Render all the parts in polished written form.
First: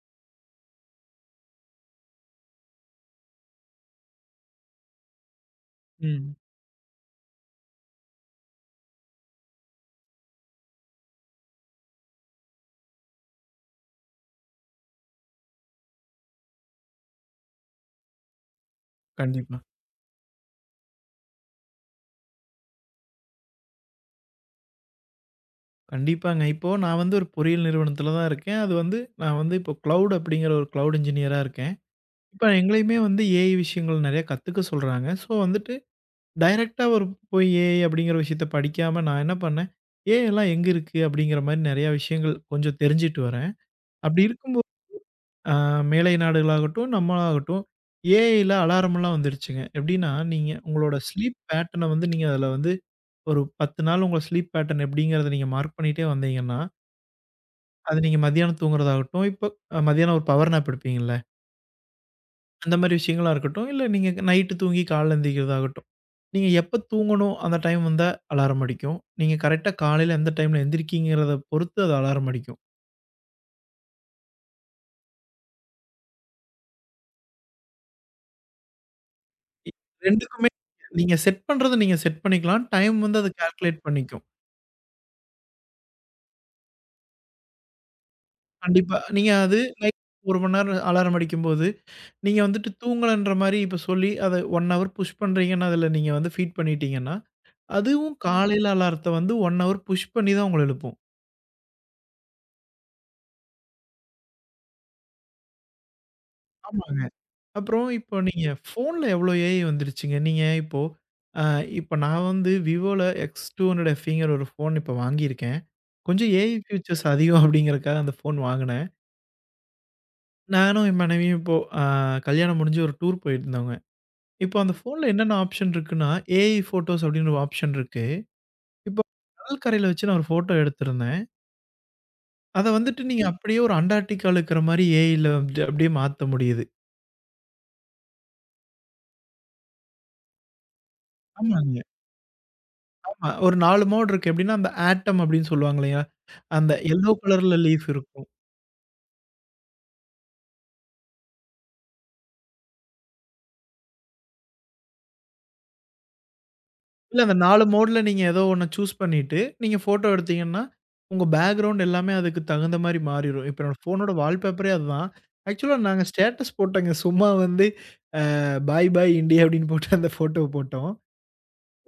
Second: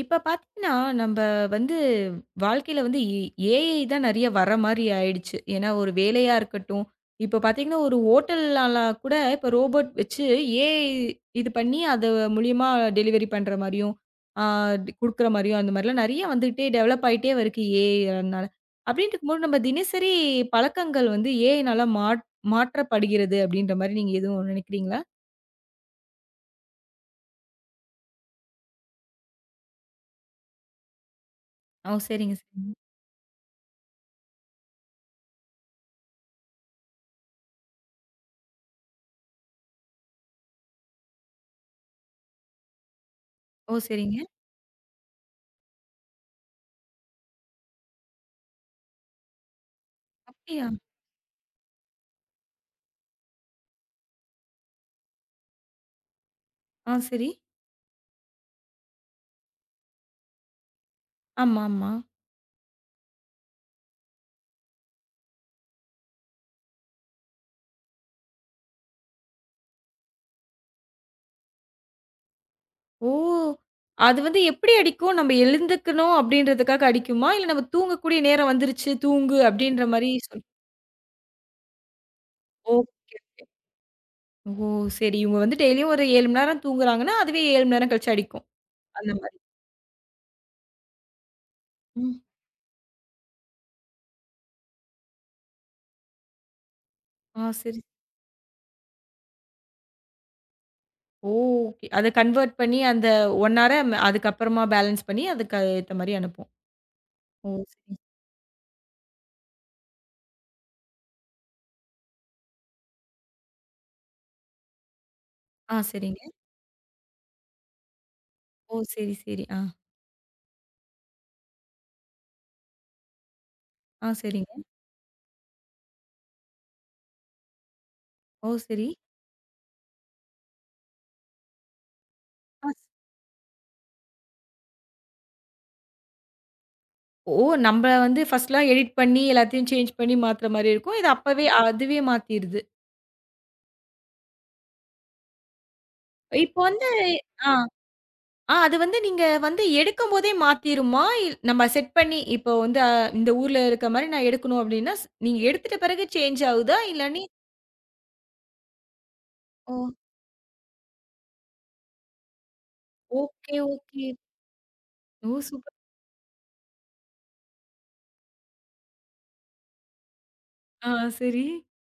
இப்ப பார்த்தீங்கன்னா, நம்ப வந்து வாழ்க்கையில ஏஐ தான் நெறைய வர மாரி ஆயிடுச்சு. ஏன்னா, ஒரு வேலையா ம். இருக்கட்டும், இப்ப பார்த்தீங்கன்னா, ஒரு ஹோட்டல்லால கூட இப்ப ரோபோட் வச்சு ஏஐ இது பண்ணி அது மூலியமா டெலிவரி பண்ற மாரியும், ஆ குடுக்குற மாரியும் அந்த மாரிலாம் நெறைய வந்துட்டே டெவலப் ஆயிட்டே வருது ஏஐனால. அப்டின்ட்டு இருக்கும்போது நம்ம கண்டிப்பா. தினசரி பழக்கங்கள் ஏஐனால மாற்றப்படுகிறது அப்டின்ற மாரி நீங்க எதுவும் நெனைக்கிறீங்களா? கண்டிப்பாங்க. இப்போ நான் வந்து ஒரு பொறியியல் நிறுவனத்தில தான் இருக்கேன். அது வந்து நான் வந்து இப்போ கிளவுட் அப்படிங்கிற ஒரு கிளவுட் இன்ஜினியரா இருக்கேன். ஓ! சரிங்க, இப்ப சரிங்க. எங்களையுமே வந்து ஏஐ விஷயங்கள் நெறைய கத்துக்க சொல்றாங்க. ஸோ, வந்துட்டு டைரக்ட்டா ஒரு போய் ஏஐ அப்படிங்கிற விஷயத்த படிக்காம நான் என்ன பண்ணேன், ஏஐ எல்லாம் எங்க இருக்கு அப்படிங்கிற மாரி நெறைய விஷயங்கள் கொஞ்சம் தெரிஞ்சுட்டு வரேன். ஓ! சரிங்க. அப்படி இருக்கும்போது அ மேலை நாடுகளாகட்டும், நம்மளாகட்டும் ஏஐல அலாரம்லாம் வந்துருச்சுங்க. எப்படின்னா, நீங்க அப்டியா? உங்களோட ஸ்லீப் பேட்டர்ன வந்து நீங்க அதுல வந்து ஒரு 10 நாள் உங்க ஸ்லீப் பேட்டர்ன் எப்படிங்கிறத நீங்க மார்க் பண்ணிட்டே வந்தீங்கன்னா, ஆ சரி. அது நீங்க மதியானம் தூங்குறதாகட்டும், இப்ப மதியானம் ஒரு பவர் நாப் எடுப்பீங்கல்ல, ஆமா, ஆமா. அந்த மாரி விஷயங்களா இருக்கட்டும், இல்ல நீங்க நைட்டு தூங்கி காலைல எந்திரிக்கிறதாகட்டும். நீங்க எப்ப தூங்கணும் அந்த டைம் வந்தா அலாரம் அடிக்கும். நீங்க கரெக்ட்டா காலையில எந்த டைம்ல எந்திரிக்கிறீங்கிறத பொறுத்து அது அலாரம் அடிக்கும். ஓ! அது எப்படி அடிக்கும்? நம்ம எழுந்துக்கணும் அப்படின்றதுக்காக அடிக்குமா? இல்ல நம்ம தூங்கக்கூடிய நேரம் வந்துருச்சு, தூங்கு இ அப்படின்ற மாரி சொல். 2க்குமே நீங்க செட் பண்றத நீங்க செட் பண்ணிக்கலாம். Time okay. வந்து அது கால்குலேட் பண்ணிக்கும். ஓ! சரி. இவங்க டெய்லியும் ஒரு 7 மணி நேரம் தூங்குறாங்கன்னா, அதுவே 7 மணி நேரம் கழிச்சு அடிக்கும். கண்டிப்பா. அந்த நீங்க மாரி. அது லைக் 1 மணி நேரம் அலாரம் அடிக்கும்போது, ம். நீங்க வந்துட்டு தூங்கலன்ற மாரி இப்ப சொல்லி அத 1 ஹவர் புஷ் பண்றீங்கன்னு அதுல நீங்க வந்து ஃபீட் பண்ணிட்டீங்கன்னா, ஆ சரி. அதுவும் காலையில அலாரத்த வந்து 1 ஹவர் புஷ் பண்ணி தான் உங்கள எழுப்பும். ஓ! ஓகே. அத கன்வெர்ட் பண்ணி அந்த 1 அதுக்கப்புறமா பேலன்ஸ் பண்ணி அதுக்கு ஏத்த மாரி அனுப்பும். ஆமாங்க. ஓ! அப்புறம் சரி. இப்போ நீங்க ஃபோன்ல எவ்வளோ ஏஐ வந்துருச்சுங்க. நீங்க இப்போ அ இப்ப நான் வந்து Vivoல X200Feங்கிற ஒரு ஃபோன் இப்ப வாங்கியிருக்கேன். ஆ சரிங்க. கொஞ்சம் ஏஐ ஃபியூச்சர்ஸ் அதிகம் அப்படிங்கிறதுக்காக அந்த ஃபோன் ஓ! வாங்குனேன். சரி, சரி. ஆ. நானும் என் மனைவியும் இப்போ அ கல்யாணம் முடிஞ்சு ஒரு டூர் போயிருந்தோங்க. ஆ சரிங்க. இப்ப அந்த ஃபோன்ல என்னென்ன ஆப்ஷன் இருக்குன்னா, ஏஐ ஃபோட்டோஸ் அப்டின்னு ஒரு ஆப்ஷன் இருக்கு. ஓ! சரி. இப்ப கடல் கரையில வச்சு நான் ஒரு ஃபோட்டோ எடுத்திருந்தேன். அத ஆ. வந்துட்டு நீங்க அப்படியே ஒரு அண்டார்டிகால இருக்கிற மாரி ஏஐல வந்து அப்படியே மாத்த முடியுது. ஓ! நம்ப ஃபர்ஸ்ட்லாம் எடிட் பண்ணி, எல்லாத்தையும் சேஞ்ச் பண்ணி மாத்துற மாரி இருக்கும். இது அப்பவே ஆமாங்க. அதுவே மாத்திருது. ஆமா. ஒரு 4 மோட் இருக்கு. எப்படின்னா, அந்த ஆட்டம் அப்படின்னு சொல்லுவாங்க இல்லையா? இப்போ அந்த எல்லோ ஆ, கலர்ல லீஃப் இருக்கும். ஆ அது நீங்க எடுக்கும்போதே மாத்திருமா? இல் நம்ம செட் பண்ணி இப்போ வந்து அ இந்த ஊர்ல இருக்க மாரி நான் எடுக்கணும் அப்டின்னா, நீங்க எடுத்துட்ட பிறகு சேஞ்ச் ஆகுதா? இல்ல இல்லாட்டி அந்த 4 மோட்ல நீங்க ஏதோ ஒண்ண சூஸ் பண்ணிட்டு, ஓ! நீங்க ஃபோட்டோ எடுத்தீங்கன்னா, உங்க பேக்கிரவுண்ட் எல்லாமே அதுக்கு தகுந்த மாரி மாறிரும். ஓகே, இப்ப என்னோட ஓகே. ஃபோனோட வால்பேப்பரே அதுதான். ஓ! சூப்பர். ஆக்சுவலா நாங்க ஸ்டேட்டஸ் போட்டோங்க. சும்மா வந்து பாய் பாய் இண்டியா அப்படின்னு போட்டு அந்த ஃபோட்டோ ஆ போட்டோம். சரி.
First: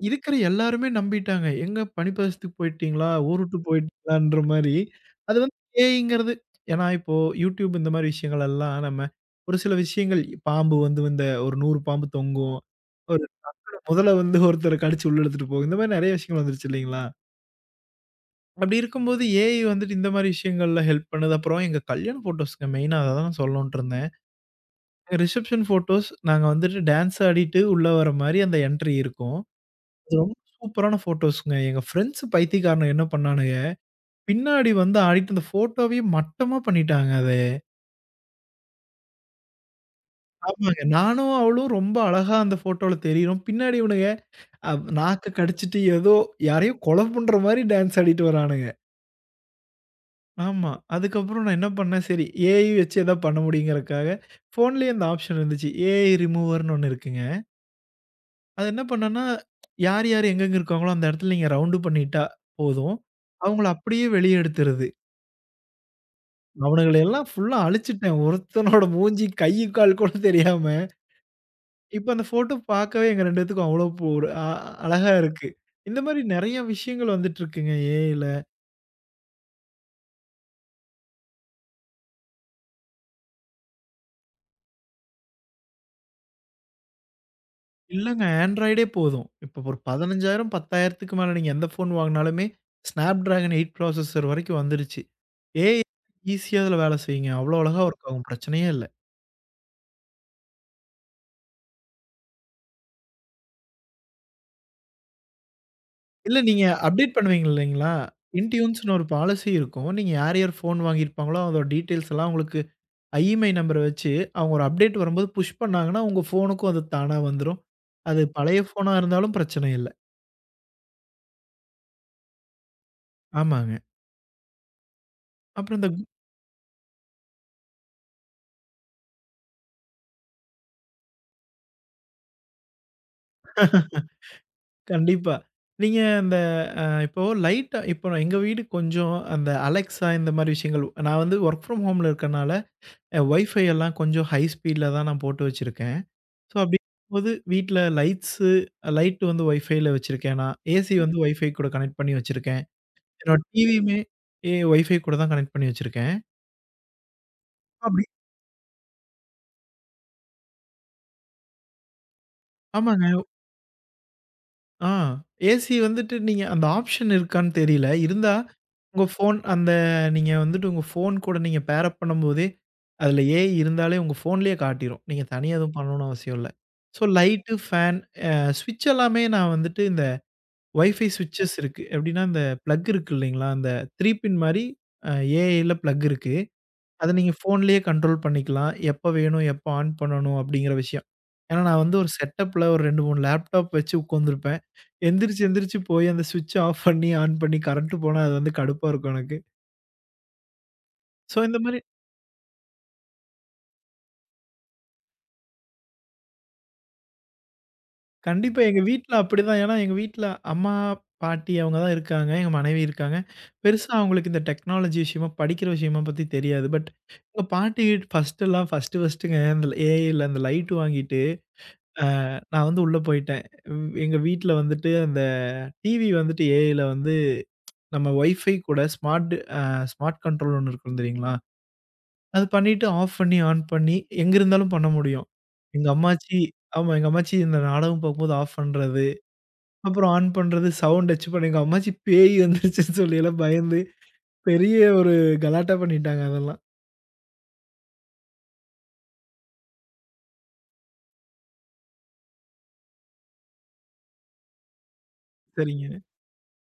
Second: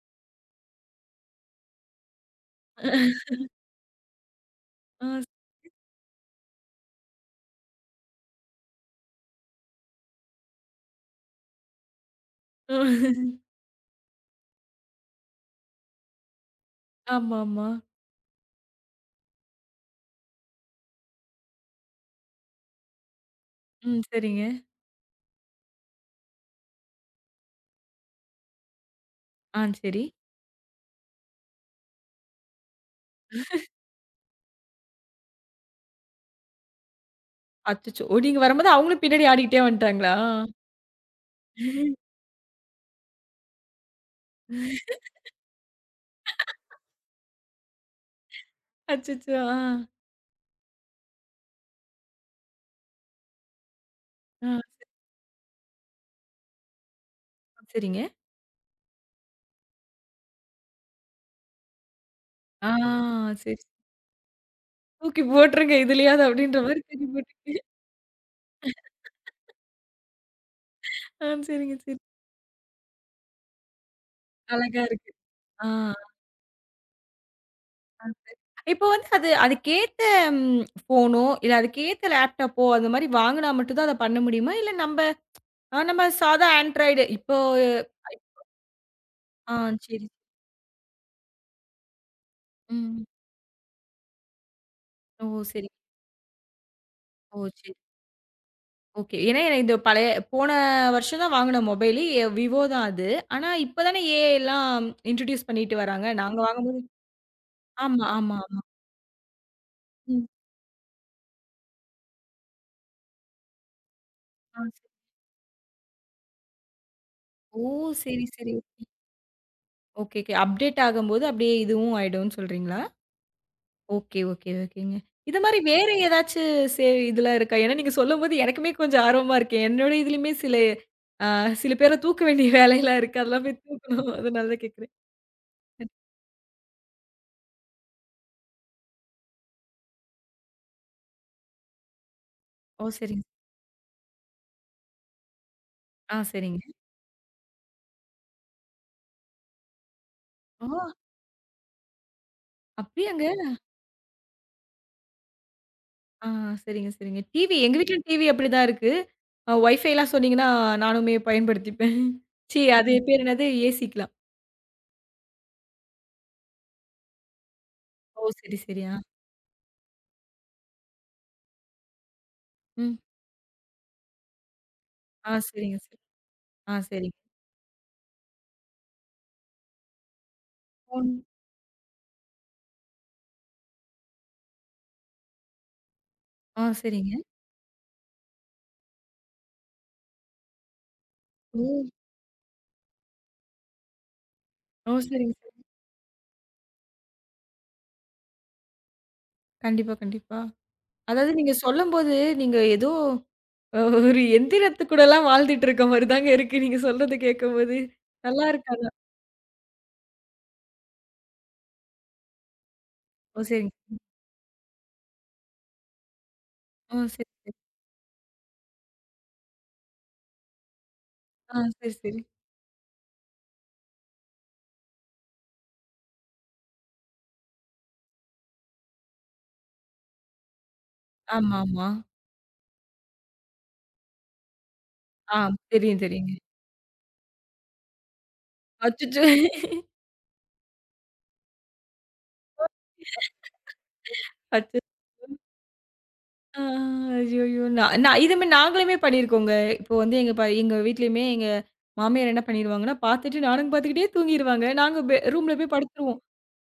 இருக்கிற எல்லாருமே நம்பிட்டாங்க. எங்க பனிப்பதத்துக்கு போயிட்டீங்களா? ஊர் விட்டு போயிட்டீங்களான்ற மாரி. ஆ ஸ் அது வந்து ஏஐங்கிறது ஏன்னா இப்போ YouTube இந்த மாரி விஷயங்கள் எல்லாம் நம்ம ஒரு சில விஷயங்கள் பாம்பு வந்து இந்த ஒரு 100 பாம்பு தொங்கும். ஒரு டக்குனு முதல வந்து ஒருத்தர கடிச்சு உள்ள எடுத்துட்டு போகும். இந்த மாரி நெறைய விஷயங்கள் வந்துருச்சு இல்லைங்களா? ஆமாமா. அப்படி இருக்கும்போது ஏஐ வந்துட்டு இந்த மாரி விஷயங்கள்ல ஹெல்ப் பண்ணுது. அப்புறம் எங்க கல்யாண ஃபோட்டோஸ்ங்க மெயினா அத தான் நான் சொல்லணுன்ட்டு ம். இருந்தேன். சரிங்க. எங்க ரிசப்ஷன் ஃபோட்டோஸ் நாங்க வந்துட்டு டான்ஸ் ஆடிட்டு உள்ள வர மாரி அந்த என்ட்ரி இருக்கும். ஆ சரி. அது ரொம்ப சூப்பரான ஃபோட்டோஸ்ங்க. எங்க ஃப்ரெண்ட்ஸ் பைத்தியக்காரனுங்க என்ன பண்ணானுங்க, பின்னாடி வந்து ஆடிட்டு அந்த ஃபோட்டோவையே மட்டமா பண்ணிட்டாங்க அதைய. அச்சச்சோ! ஓ! நீங்க வரும்போது அவங்களும் பின்னாடி ஆடிக்கிட்டே வந்துட்டாங்களா? ஆமாங்க. நானும் அவளும் ரொம்ப அழகா அந்த ஃபோட்டோல தெரியிறோம். பின்னாடி இவனுங்க அ நாக்க கடிச்சிட்டு ஏதோ யாரையோ கொலை பண்ற மாரி டான்ஸ் ஆடிட்டு வரானுங்க. அச்சச்சோ! ஆ. ஆமா. அதுக்கப்புறம் நான் என்ன பண்ணேன், சரி ஏஐ வச்சு ஏதாவது பண்ண முடியுங்கிறதுக்காக, ஆ. ஃபோன்லயே அந்த ஆப்ஷன் இருந்துச்சு. ஏஐ ரிமூவர்ன்னு ஒண்ணு இருக்குங்க. சரிங்க. அது என்ன பண்ணேன்னா, யார் யார் எங்கெங்க இருக்காங்களோ அந்த இடத்துல நீங்க ரவுண்டு பண்ணிட்டா ஆ போதும். சரி. அவங்கள அப்படியே வெளிய எடுத்துருது. தூக்கி போட்டுருங்க இதுலயாவது அப்படின்ற மாரி அவனுங்கள தூக்கி எல்லாம் போட்டுருங்க. ஃபுல்லா அழிச்சுட்டேன். ஒருத்தனோட மூஞ்சி, கை, கால் கூட தெரியாம. ஆ சரிங்க, சரி. இப்ப அந்த ஃபோட்டோ பார்க்கவே எங்க 2 பேத்துக்கும் அவ்ளோ போ ஒரு அழகா இருக்கு. அழகா இருக்கு. ஆ. இந்த மாரி நெறைய விஷயங்கள் வந்துட்டு இருக்குங்க ஏஐல. இப்போ அது அதுக்கேத்த ஃபோனோ, இல்ல அதுக்கேத்த லேப்டாப்போ அந்த மாரி வாங்குனா மட்டும் தான் அத பண்ண முடியுமா? இல்ல நம்ப நம்ம சாதா ஆண்ட்ராய்டு இப்போ? இல்லங்க ஆண்ட்ராய்டே போதும். ஆ இப்ப ஒரு சரி. 15,000 10,000க்கு மேல நீங்க எந்த ஃபோன் வாங்குனாலுமே ம். Snapdragon 8 ப்ராசஸர் வரைக்கும் வந்துருச்சு. ஓ சரி. ஏஐ ஈஸியா அதுல வேலை செய்யுங்க. ஓ அவ்ளோ சரி. அழகா ஒர்க் ஆகும். பிரச்சனையே இல்ல. ஓகே. ஏன்னா எனக்கு இந்த பழைய போன வருஷம் தான் வாங்குன மொபைலு. விவோ தான் அது. ஆனா இப்ப தானே ஏஐலாம் இன்ட்ரோடியூஸ் பண்ணிட்டு வராங்க. நாங்க இல்ல நீங்க வாங்கும். அப்டேட் பண்ணுவீங்க இல்லைங்களா? ஆமா, ஆமா, ஆமா. இன்டியூன்ஸ்ன்னு ஒரு பாலிசி இருக்கும். நீங்க ம். யார் யார் ஃபோன் வாங்கியிருப்பாங்களோ அதோட டீட்டெயில்ஸ் எல்லாம் உங்களுக்கு இஎம்ஐ நம்பர வச்சு, அவங்க ஆ. ஒரு அப்டேட் வரும்போது புஷ் பண்ணாங்கன்னா, உங்க ஃபோனுக்கும் அது தானா வந்துரும். ஓ! அது சரி, சரி. பழைய ஃபோனா இருந்தாலும் பிரச்சனை இல்ல. Okay, okay. அப்டேட் ஆகும்போது அப்டியே இதுவும் ஆயிடும்னு சொல்றீங்களா? ஆமாங்க. ஓகே, ஓகே, ஓகேங்க. இது மாரி அப்புறம் வேற இந்த ஏதாச்சு சே இதெல்லாம் இருக்கா? ஏன்னா நீங்க சொல்லும்போது எனக்குமே கொஞ்சம் ஆர்வமா இருக்கு. என்னோட இதுலயுமே அ சில பேர தூக்க வேண்டிய வேலையெல்லாம் இருக்கு. அதெல்லாம் போய் தூக்கணும். அதனால தான் கேட்கிறேன். கண்டிப்பா. நீங்க அந்த இப்போ லைட்டா இப்போ நான் எங்க வீடு கொஞ்சம் அந்த Alexa இந்த மாரி விஷயங்கள் நான் வந்து வொர்க் ஃப்ரம் ஹோம்ல இருக்கனால, ஓ! சரிங்க. என் வைஃபை எல்லாம் கொஞ்சம் ஹை ஸ்பீட்ல தான் நான் போட்டு வச்சிருக்கேன். ஆ ஸோ சரிங்க. அப்படிங்கும்போது வீட்ல லைட் வந்து வைஃபைல வச்சிருக்கேன் நான். ஓ! ஏசி வந்து வைஃபை கூட கனெக்ட் பண்ணி வச்சிருக்கேன். அப்படியாங்க? என்னோட டிவியுமே வைஃபை கூட தான் கனெக்ட் பண்ணி வச்சிருக்கேன். ஆ சரிங்க, சரிங்க. டிவி எங்க அப்படி வீட்லயும் டிவி அப்படிதான் இருக்கு. வைஃபைலாம் சொன்னீங்கன்னா நானுமே பயன்படுத்திப்பேன். ச்சீ அது ஆமாங்க. பேர் என்னது? ஏசிக்கலாம். ஆ. ஏசி வந்துட்டு நீங்க அந்த ஆப்ஷன் இருக்கான்னு தெரியல. ஓ! இருந்தா சரி, சரி. ஆ. உங்க ஃபோன் அந்த நீங்க வந்துட்டு உங்க ஃபோன் கூட நீங்க பேர் அப் பண்ணும்போதே, ம். அதுல ஏஐ இருந்தாலே உங்க ஃபோன்லயே காட்டிரும். நீங்க ஆ தனியா எதுவும் சரிங்க, சரி. பண்ணணும்னு அவசியம் இல்ல. ஆ ஸோ சரிங்க. லைட்டு, ஃபேன் அ ஸ்விட்ச் எல்லாமே நான் வந்துட்டு இந்த வைஃபை ஃபோன் ஸ்விட்சஸ் இருக்கு. எப்படின்னா, இந்த பிளக் இருக்கு இல்லைங்களா? அந்த 3 பின் மாரி அ ஏஐல பிளக் இருக்கு. ஆ, அத சரிங்க. நீங்க ஃபோன்லயே கண்ட்ரோல் பண்ணிக்கலாம். எப்ப வேணும், எப்ப ஆன் பண்ணணும் அப்படிங்கிற விஷயம். ஏன்னா ஓ! நான் வந்து ஒரு செட்டப்ல ஒரு 2, 3 லேப்டாப் வச்சு உட்காந்துருப்பேன். ஓ! சரிங்க, எந்திரிச்சு சரி. எந்திரிச்சு போய் அந்த ஸ்விட்ச் ஆஃப் பண்ணி, ஆன் பண்ணி கரண்ட் போனா அது வந்து கடுப்பா இருக்கும் எனக்கு. கண்டிப்பா, கண்டிப்பா. அதாவது ஸோ நீங்க இந்த மாரி சொல்லும்போது, நீங்க ஏதோ ஒரு எந்திரத்து கூடலாம் வாழ்ந்துட்டு இருக்க மாரி தாங்க இருக்கு. நீங்க சொல்றத கேட்கும்போது. நல்லா கண்டிப்பா இருக்கு எங்க ஆனா. வீட்ல அப்படிதான். ஏன்னா எங்க வீட்ல அம்மா, பாட்டி அவங்க தான் இருக்காங்க. எங்க மனைவி இருக்காங்க. ஓ! சரிங்க. பெருசா அவங்களுக்கு இந்த டெக்னாலஜி விஷயமா, படிக்கிற விஷயமா பத்தி தெரியாது. பட் ஓ! சரி, எங்க சரி. பாட்டி ஃபர்ஸ்ட்டுலாம் ஃபர்ஸ்ட்டு ஃபர்ஸ்ட்டுங்க இந்த ஏஐல அந்த லைட் வாங்கிட்டு, ஆ, சரி, அ சரி. நான் வந்து உள்ள போயிட்டேன். உம், எங்க வீட்ல வந்துட்டு அந்த டிவி வந்துட்டு ஏஐல வந்து நம்ம வைஃபை கூட அ ஸ்மார்ட் கண்ட்ரோல்ன்னு ஒண்ணு இருக்கும் தெரியுங்களா? ஆமா, ஆமா. அது பண்ணிட்டு ஆஃப் பண்ணி, ஆன் பண்ணி எங்க இருந்தாலும் பண்ண முடியும். ஆ, எங்க தெரியும், தெரியுங்க. அம்மாச்சி எங்க அம்மாச்சி இந்த நாடகம் பார்க்கும்போது ஆஃப் பண்றது, அச்சச்சோ! அப்புறம் ஆன் பண்றது, சவுண்ட் வச்சு பண்ணி எங்க அம்மாச்சி பேய் வந்துருச்சுன்னு சொல்லி எல்லாம் பயந்து பெரிய அச்ச ஒரு கலாட்டா பண்ணிட்டாங்க அதெல்லாம். ஆ, ஐய்யய்யோ! நான் நான் இது மாரி நாங்களுமே பண்ணியிருக்கோங்க. இப்போ வந்து எங்க வீட்லயுமே எங்க மாமியார் என்ன பண்ணிருவாங்கன்னா, பார்த்துட்டு நானுங்க பார்த்துக்கிட்டே தூங்கிருவாங்க. நாங்க ரூம்ல போய் சரிங்க. படுத்துருவோம்.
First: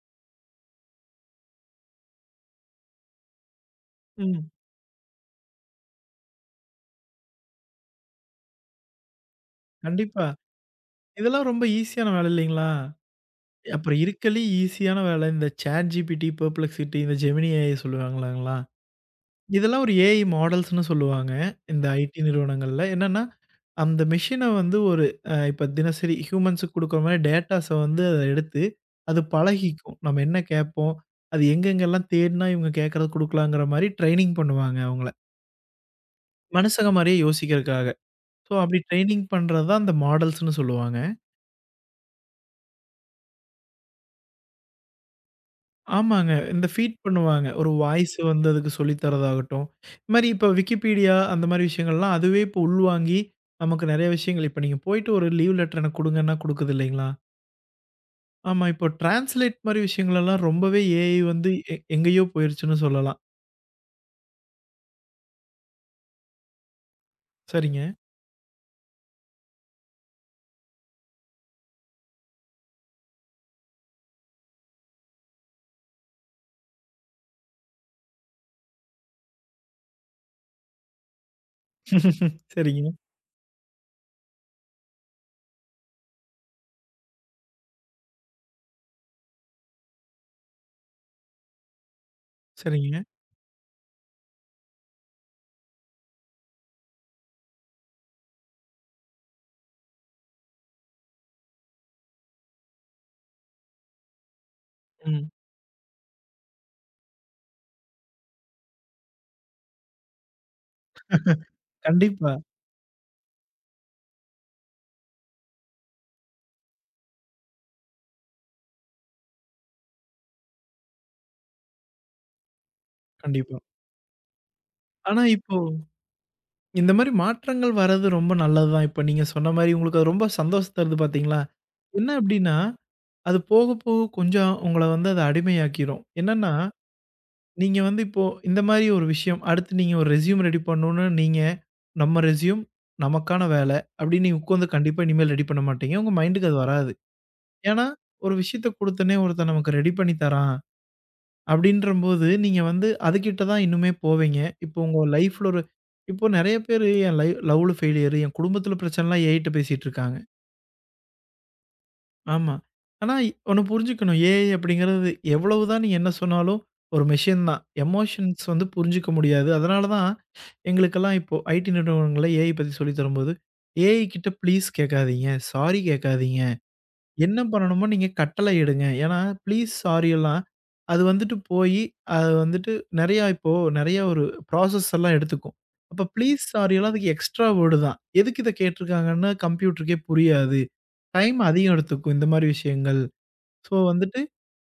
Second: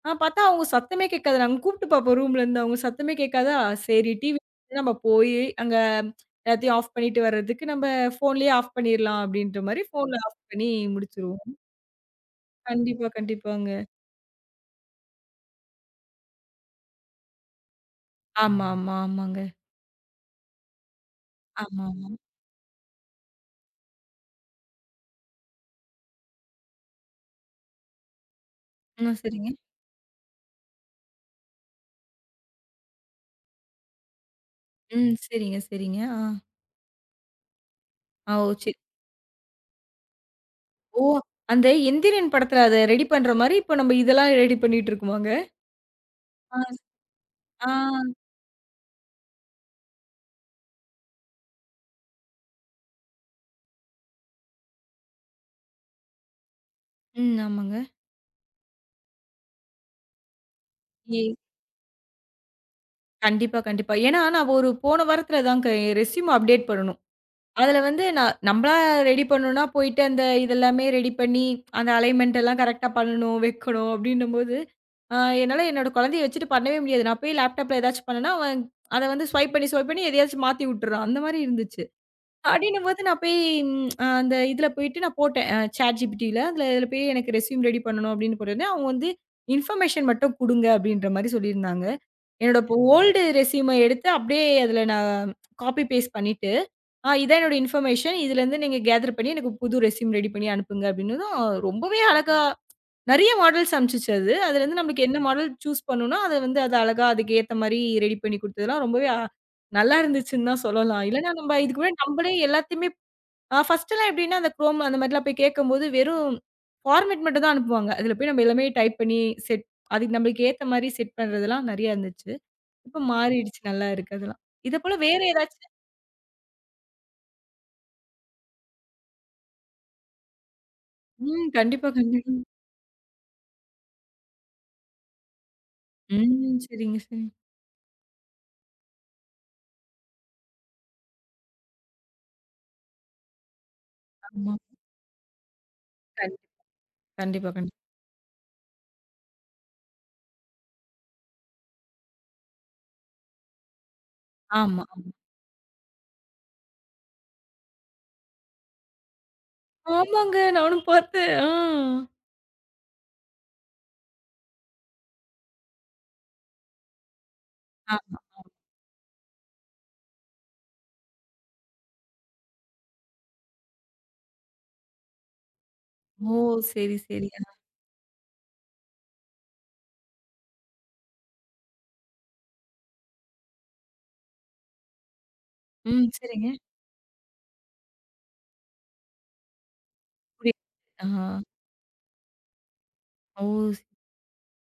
ஆ பார்த்தா அவங்க சத்தமே கேட்காது. நாங்க கூப்ட்டு பார்ப்போம் ரூம்லருந்து. அவங்க சத்தமே கேட்காதா, சரி டிவி ம். நம்ம போயி அங்க எல்லாத்தையும் ஆஃப் பண்ணிட்டு வர்றதுக்கு நம்ம ஃபோன்லயே ஆஃப் பண்ணிரலாம் அப்டின்ற மாரி ஃபோன்ல கண்டிப்பா. ஆஃப் பண்ணி முடிச்சுருவோம். இதெல்லாம் ரொம்ப ஈஸியான வேலை இல்லைங்களா? கண்டிப்பா, கண்டிப்பாங்க. அப்புறம் இருக்கறதுலயே ஈஸியான வேலை இந்த ChatGPT, Perplexity, இந்த Gemini AI சொல்லுவாங்களாங்களா? ஆமா, ஆமா, ஆமாங்க. இதெல்லாம் ஒரு ஏஐ மாடல்ஸ்ன்னு சொல்லுவாங்க. ஆமா, இந்த ஆமா. ஐடி நிறுவனங்கள்ல. என்னன்னா, அந்த மெஷின வந்து ஒரு இப்ப தினசரி ஹியூமன்ஸுக்கு குடுக்குற மாரி டேட்டாஸ வந்து அத எடுத்து, ம் அது சரிங்க. பழகிக்கும். நம்ம என்ன கேட்போம், அது எங்கெங்கெல்லாம் தேடுனா இவங்க கேட்கறது குடுக்கலாங்கிற மாரி ட்ரெய்னிங் பண்ணுவாங்க அவங்கள. ம் சரிங்க, சரிங்க. ஆ. மனுசங்க மாரியே யோசிக்கிறதுக்காக. ஆ ஓ ஸோ, சரி. அப்படி ட்ரெய்னிங் பண்றது தான் அந்த மாடல்ஸ்ன்னு சொல்லுவாங்க. ஓ! அந்த எந்திரன் படத்துல அத ரெடி பண்ற மாரி, இப்ப நம்ம இதெல்லாம் ரெடி பண்ணிட்டு இருக்கோமாங்க? ஆமாங்க. ஆ, இந்த ஃபீட் பண்ணுவாங்க. ஆ. ஒரு வாய்ஸ் வந்து அதுக்கு சொல்லி தரதாகட்டும். இது மாரி இப்ப Wikipedia அந்த மாரி விஷயங்கள்லாம் அதுவே இப்போ உள்வாங்கி, நமக்கு நெறைய விஷயங்கள் இப்ப நீங்க போயிட்டு ஒரு லீவ் லெட்டர் எனக்கு குடுங்கன்னா குடுக்குது இல்லைங்களா? ம் ஆமாங்க. ஆமா. இப்போ டிரான்ஸ்லேட் மாரி விஷயங்களெல்லாம் ரொம்பவே ஏஐ ஏ வந்து எங்கேயோ போயிருச்சுன்னு சொல்லலாம். கண்டிப்பா, கண்டிப்பா. ஏன்னா நான் ஒரு போன வாரத்துல தாங்க என் ரெஸ்யூம் அப்டேட் பண்ணணும். அதுல சரிங்க. நான் நம்பளா ரெடி பண்ணணும்னா, போயிட்டு அந்த இதெல்லாமே ரெடி பண்ணி, அந்த அலைன்மென்ட் எல்லாம் கரெக்ட்டா பண்ணணும், வைக்கணும் அப்படின்னும்போது, அ என்னால என்னோட குழந்தைய வச்சுட்டு பண்ணவே முடியாது. நான் போய் லேப்டாப்ல ஏதாச்சும் பண்ணேன்னா, அவன் அத ஸ்வைப் பண்ணி, ஸ்வைப் பண்ணி எதையாச்சும் மாத்தி விட்டுறான். அந்த மாரி இருந்துச்சு. சரிங்க. அப்படின்னும்போது நான் போய் அந்த இதுல போயிட்டு நான் போட்டேன். ChatGPTல அதுல இதுல போய் எனக்கு ரெஸ்யூம் ரெடி பண்ணணும் அப்படின்னு போட்டோனே, அவங்க இன்ஃபர்மேஷன் மட்டும் குடுங்க அப்படின்ற மாரி சொல்லியிருந்தாங்க. என்னோட இப்போ சரிங்க. ஓல்டு ரெஸ்யூம எடுத்து அப்படியே அதில நான் காப்பி பேஸ்ட் பண்ணிட்டு, ஆ இதான் என்னோட இன்ஃபர்மேஷன். இதுலேருந்து நீங்க கேதர் பண்ணி எனக்கு புது ரெஸ்யூம் ரெடி பண்ணி அனுப்புங்க அப்டின்னதும், ரொம்பவே அழகா நெறைய மாடல்ஸ் அனுப்பிச்சுச்சு அது. அதுலேருந்து நம்மளுக்கு என்ன ம். மாடல் சூஸ் பண்ணணும்னோ, அத அது அழகா அதுக்கு ஏத்த மாரி ரெடி பண்ணி குடுத்ததெல்லாம் ரொம்பவே நல்லா இருந்துச்சுன்னு தான் சொல்லலாம். இல்லன்னா நம்ம இதுக்கு முன்னாடி நம்மளே கண்டிப்பா, எல்லாத்தையுமே ஃபர்ஸ்ட்லாம் எப்டின்னா அந்த Chrome அந்த மாதிரிலாம் போய் கேட்கும்போது வெறும் ஃபார்மேட் மட்டும் தான் அனுப்புவாங்க. அதில போய் நம்ம எல்லாமே டைப் பண்ணி செட் அதுக்கு நம்மளுக்கு ஏத்த மாரி செட் பண்றதெல்லாம் நெறையா இருந்துச்சு. இப்ப கண்டிப்பா. மாறிடுச்சு. நல்லா இருக்கு அதெல்லாம். இத போல வேற ஆனா இப்போ ஏதாச்சு? இந்த மாரி மாற்றங்கள் வர்றது ரொம்ப நல்லது தான். இப்ப நீங்க சொன்ன மாரி உங்களுக்கு அது ரொம்ப சந்தோஷம் தருது பார்த்தீங்களா? ம். கண்டிப்பா, என்ன கண்டிப்பா. அப்டின்னா அது போக போக கொஞ்சம் உங்கள வந்து அது அடிமையாக்கிரும். என்னன்னா, ம். சரிங்க, சரிங்க. நீங்க வந்து இப்போ இந்த மாரி ஒரு விஷயம், அடுத்து நீங்க ஒரு ரெஸ்யூம் ரெடி பண்ணணும்னு நீங்க நம்ம ரெஸ்யூம், நமக்கான வேலை அப்படின்னு நீங்க ஆமா. உட்காந்து கண்டிப்பா இனிமேல் ரெடி பண்ண மாட்டீங்க. உங்க கண்டிப்பா. மைண்டுக்கு அது வராது. கண்டிப்பா, கண்டிப்பா. ஏன்னா, ஒரு விஷயத்த குடுத்தோனே ஒருத்தன் நமக்கு ரெடி பண்ணி தரான் அப்படின்றபோது, நீங்க வந்து அதுகிட்ட தான் இன்னுமே போவீங்க. இப்போ ஆமா. உங்க லைஃப்ல ஒரு இப்போ நெறைய பேரு என் லவ்ல ஃபெயிலியர், என் குடும்பத்தில பிரச்சனைலாம் என்கிட்ட பேசிட்டு ஆமா. இருக்காங்க. ஆமாங்க. நானும் பார்த்தேன். ஆ. ஆமா. ஆனா ஒண்ணு புரிஞ்சுக்கணும். ஏஐ அப்படிங்கிறது எவ்வளவுதான் நீ என்ன சொன்னாலும் ஒரு மெஷின் தான். ஆமா. எமோஷன்ஸ் வந்து புரிஞ்சுக்க முடியாது. அதனால தான் எங்களுக்கெல்லாம் இப்போ ஐடி நிறுவனங்கள்ல ஏஐ பத்தி சொல்லித் தரும்போது, "ஏஐ கிட்ட ப்ளீஸ் கேட்காதீங்க. சாரி ஓ! கேட்காதீங்க. சரி, சரி. என்ன அ. பண்ணணுமோ நீங்க கட்டளை இடுங்க." ஏன்னா ப்ளீஸ், சாரி எல்லாம் அது வந்துட்டு போயி அது வந்துட்டு நெறையா இப்போ நெறையா ஒரு ப்ராசஸ் எல்லாம் எடுத்துக்கும். அப்ப ம். ப்ளீஸ், சரிங்க. சாரி எல்லாம் அதுக்கு எக்ஸ்ட்ரா வேர்டு தான். எதுக்கு இத கேட்டிருக்காங்கன்னு கம்ப்யூட்டருக்கே புரியுது. புரியாது. ஆ. டைம் அதிகம் எடுத்துக்கும் இந்த மாரி விஷயங்கள். ஓ! ஸோ வந்துட்டு,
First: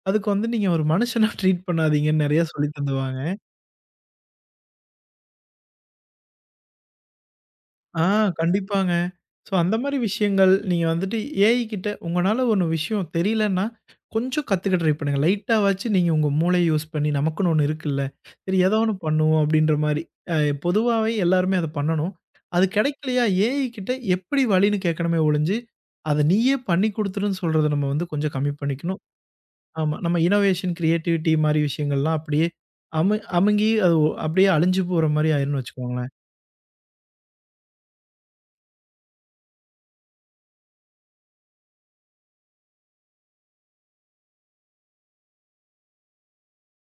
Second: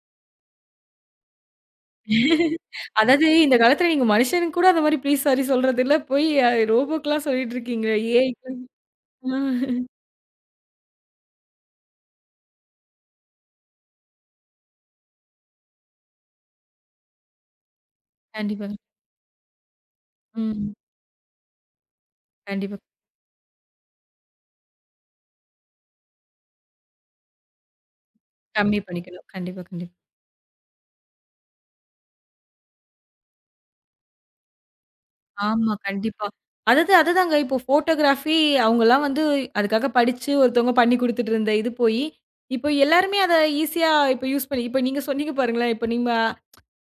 அதுக்கு வந்து நீங்க ஒரு மனுஷனா ட்ரீட் பண்ணாதீங்கன்னு நெறைய சொல்லி அதாவது தந்துருவாங்க. இந்த காலத்துல நீங்க மனுஷனுக்கு கூட அந்த மாரி ப்ளீஸ், சாரி சொல்றதில்ல. போய் ரோபோக்கெல்லாம் சொல்லிட்டு இருக்கீங்களே. ஆ ஏஐ. க்கு. கண்டிப்பாங்க. ஆ. ஸோ அந்த மாரி விஷயங்கள் நீங்க வந்துட்டு ஏஐ கிட்ட உங்கனால ஒண்ணு விஷயம் தெரியலன்னா, கொஞ்சம் கத்துக்க ட்ரை பண்ணுங்க. லைட்டாவாச்சு நீங்க உங்க மூளைய யூஸ் பண்ணி நமக்குன்னு ஒண்ணு இருக்குல்ல. சரி கண்டிப்பா. ஏதோ ஒண்ணு பண்ணுவோம் அப்டின்ற மாரி. அ ம். பொதுவாவே எல்லாருமே அத பண்ணணும். அது கண்டிப்பா. கெடைக்கலையா ஏஐ கிட்ட எப்படி வழின்னு கேட்கணுமே ஒழிஞ்சு, அத நீயே பண்ணி குடுத்துருன்னு சொல்றத நம்ம வந்து கொஞ்சம் கம்மி கம்மி பண்ணிக்கணும். பண்ணிக்கணும். கண்டிப்பா, கண்டிப்பா. ஆமா. நம்ம இன்னோவேஷன், கிரியேட்டிவிட்டி மாரி விஷயங்கள்லாம் அப்படியே அமுங்கி அது அப்படியே அழிஞ்சு போற மாரி ஆயிரும்னு ஆமா, வச்சுக்கோங்களேன். கண்டிப்பா. அதாவது அதுதாங்க. இப்போ ஃபோட்டோகிராஃபி அவங்கலாம் அதுக்காக படிச்சு ஒருத்தவங்க பண்ணி குடுத்துட்டு இருந்த இது போயி, இப்போ எல்லாருமே அத ஈஸியா இப்போ யூஸ் பண்ணி இப்போ நீங்க சொன்னீங்க பாருங்களேன். இப்போ நீங்க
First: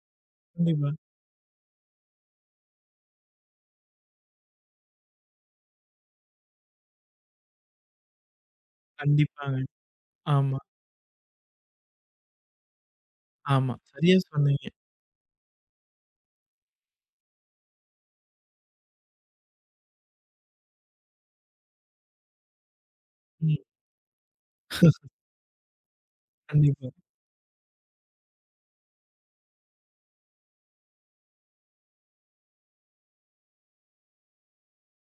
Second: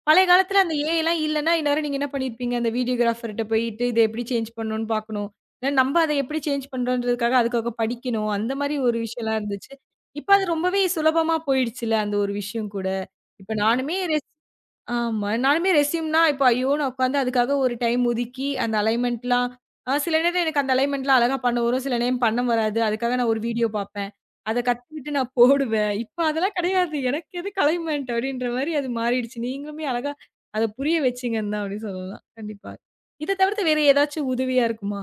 பழைய காலத்துல அந்த கண்டிப்பா. ஏஐலாம் இல்லன்னா, இந்நேரம் நீங்க என்ன பண்ணியிருப்பீங்க? அந்த வீடியோகிராஃபர்ட்ட போயிட்டு இத எப்படி சேஞ்ச் பண்ணணும்னு பார்க்கணும். இல்ல நம்ப அத எப்படி சேஞ்ச் பண்றோன்றதுக்காக அதுக்காக படிக்கணும். அந்த மாரி ஒரு விஷயம்லாம் கண்டிப்பாங்க. இருந்துச்சு. இப்ப அது ஆமா, ரொம்பவே சுலபமா போயிடுச்சுல்ல அந்த ஒரு விஷயம் கூட. இப்ப ஆமா. நானுமே சரியா சொன்னீங்க. ஆமா. நானுமே ரெஸ்யூம்னா, இப்ப ஐயோ! நான் உட்காந்து அதுக்காக ஒரு டைம் ஒதுக்கி, அந்த அலைன்மென்ட்லாம் சில நேரம் எனக்கு அந்த அலைன்மென்ட்லாம் அழகா பண்ண வரும். சில நேரம் பண்ண வராது. அதுக்காக நான் ஒரு ம். வீடியோ பார்ப்பேன். அத கத்துக்கிட்டு நான் போடுவேன். இப்ப அதெல்லாம் கண்டிப்பா. கிடையாது. எனக்கு எதுக்கு அலைன்மென்ட் அப்டின்ற மாரி அது மாறிடுச்சு. நீங்களுமே அழகா அத புரிய வச்சீங்கன்னு தான் அப்டி சொல்லலாம். கண்டிப்பா. இத தவிர்த்து வேற ஏதாச்சும் உதவியா இருக்குமா?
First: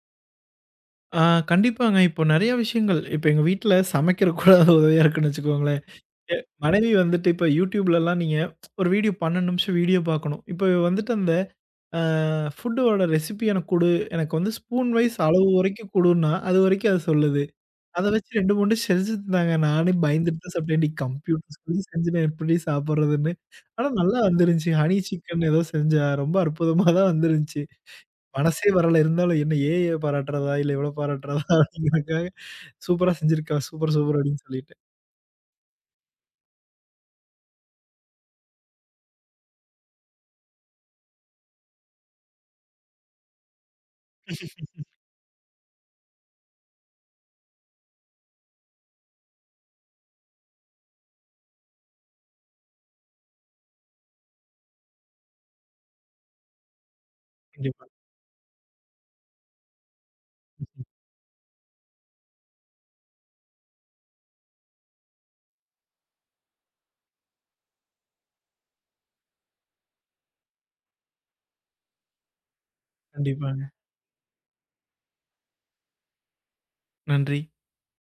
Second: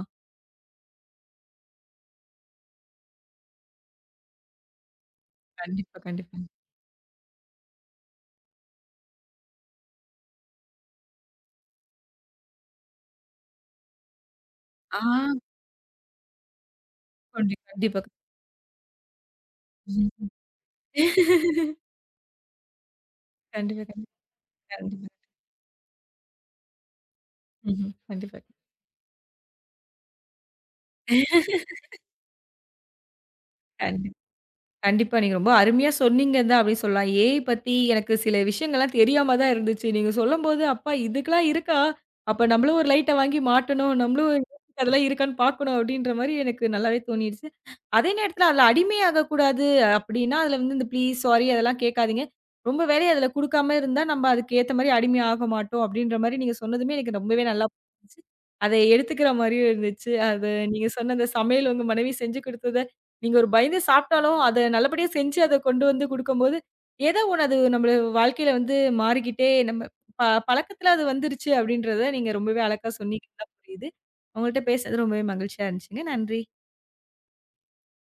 ஆ கண்டிப்பாங்க. இப்போ நெறைய விஷயங்கள் இப்போ எங்க வீட்ல சமைக்கிற கூட அது உதவியா இருக்குன்னு வச்சுக்கோங்களேன். கண்டிப்பா, கண்டிப்பா. மனைவி வந்துட்டு இப்போ YouTubeலலாம் நீங்க ஒரு வீடியோ 12 நிமிஷம் வீடியோ பார்க்கணும். இப்போ வந்துட்டு அந்த அ ஃபுட்டோட ரெசிபி எனக்கு குடு, எனக்கு வந்து ஸ்பூன் ஆ வைஸ் அளவு வரைக்கும் குடுன்னா, அது வரைக்கும் அது சொல்லுது. கொண்டி கண்டிப்பா. அத வச்சு 2, 3 டிஷ் செஞ்சிருந்தாங்க. நானே பயந்துட்டு தான் சாப்பிட்டேன். "டேய் கம்ப்யூட்டர் சொல்லி செஞ்சு நான் எப்படி சாப்பிடுறதுன்னு?" கண்டிப்பா, ஆனா கண்டிப்பா. நல்லா வந்துருந்துச்சு. ஹனி கண்டிப்பா. சிக்கன் ஏதோ செஞ்சா ரொம்ப அற்புதமா தான் வந்துருந்துச்சு. ம்ஹ்ம். கண்டிப்பா. மனசே வரல. இருந்தாலும் என்ன ஏஐ பாராட்டுறதா? இல்ல இவள பாராட்டுறதா? அப்படிங்கிறதுக்காக சூப்பரா செஞ்சிருக்கா! சூப்பர், கண்டிப்பா. சூப்பர் அப்படின்னு சொல்லிட்டு. கண்டிப்பா. நீங்க ரொம்ப அருமையா சொன்னீங்க தான் அப்படின்னு சொல்லலாம். ஏஐ பத்தி எனக்கு சில விஷயங்கள்லாம் தெரியாம தான் இருந்துச்சு. நீங்க சொல்லும்போது, அப்பா இதுக்கெல்லாம் இருக்கா? அப்ப நம்மளும் ஒரு லைட்ட வாங்கி மாட்டணும். நம்மளும் அதெல்லாம் இருக்கான்னு பார்க்கணும் அப்படின்ற மாரி எனக்கு நல்லாவே தோணிடுச்சு. அதே நேரத்தில அதில அடிமையாகக் கூடாது அப்படின்னா, அதில வந்து இந்த ப்ளீஸ், சாரி அதெல்லாம் கேட்காதீங்க. ரொம்ப வேலைய அதில குடுக்காம இருந்தா நம்ம அதுக்கு ஏத்த மாரி அடிமை ஆக மாட்டோம் அப்படின்ற மாரி நீங்க சொன்னதுமே எனக்கு ரொம்பவே நல்லா கண்டிப்பா. புரிஞ்சுச்சு. அதை எடுத்துக்கிற மாரியும் இருந்துச்சு. அது நீங்க சொன்ன அந்த சமையல் உங்க மனைவி செஞ்சு குடுத்தது நீங்க ஒரு பயந்து சாப்பிட்டாலும், அத நல்லபடியா செஞ்சு அத கொண்டு வந்து குடுக்கும்போது, ஏதோ ஒண்ணு அது நம்மள வாழ்க்கையில மாறிக்கிட்டே நம்ம ப பழக்கத்துல அது வந்துருச்சு அப்படின்றத நீங்க ரொம்பவே அழகா சொன்னீங்கன்னா கண்டிப்பாங்க. புரியுது. உங்கள்ட்ட பேசுனது ரொம்பவே மகிழ்ச்சியா இருந்துச்சுங்க. நன்றி. நன்றி.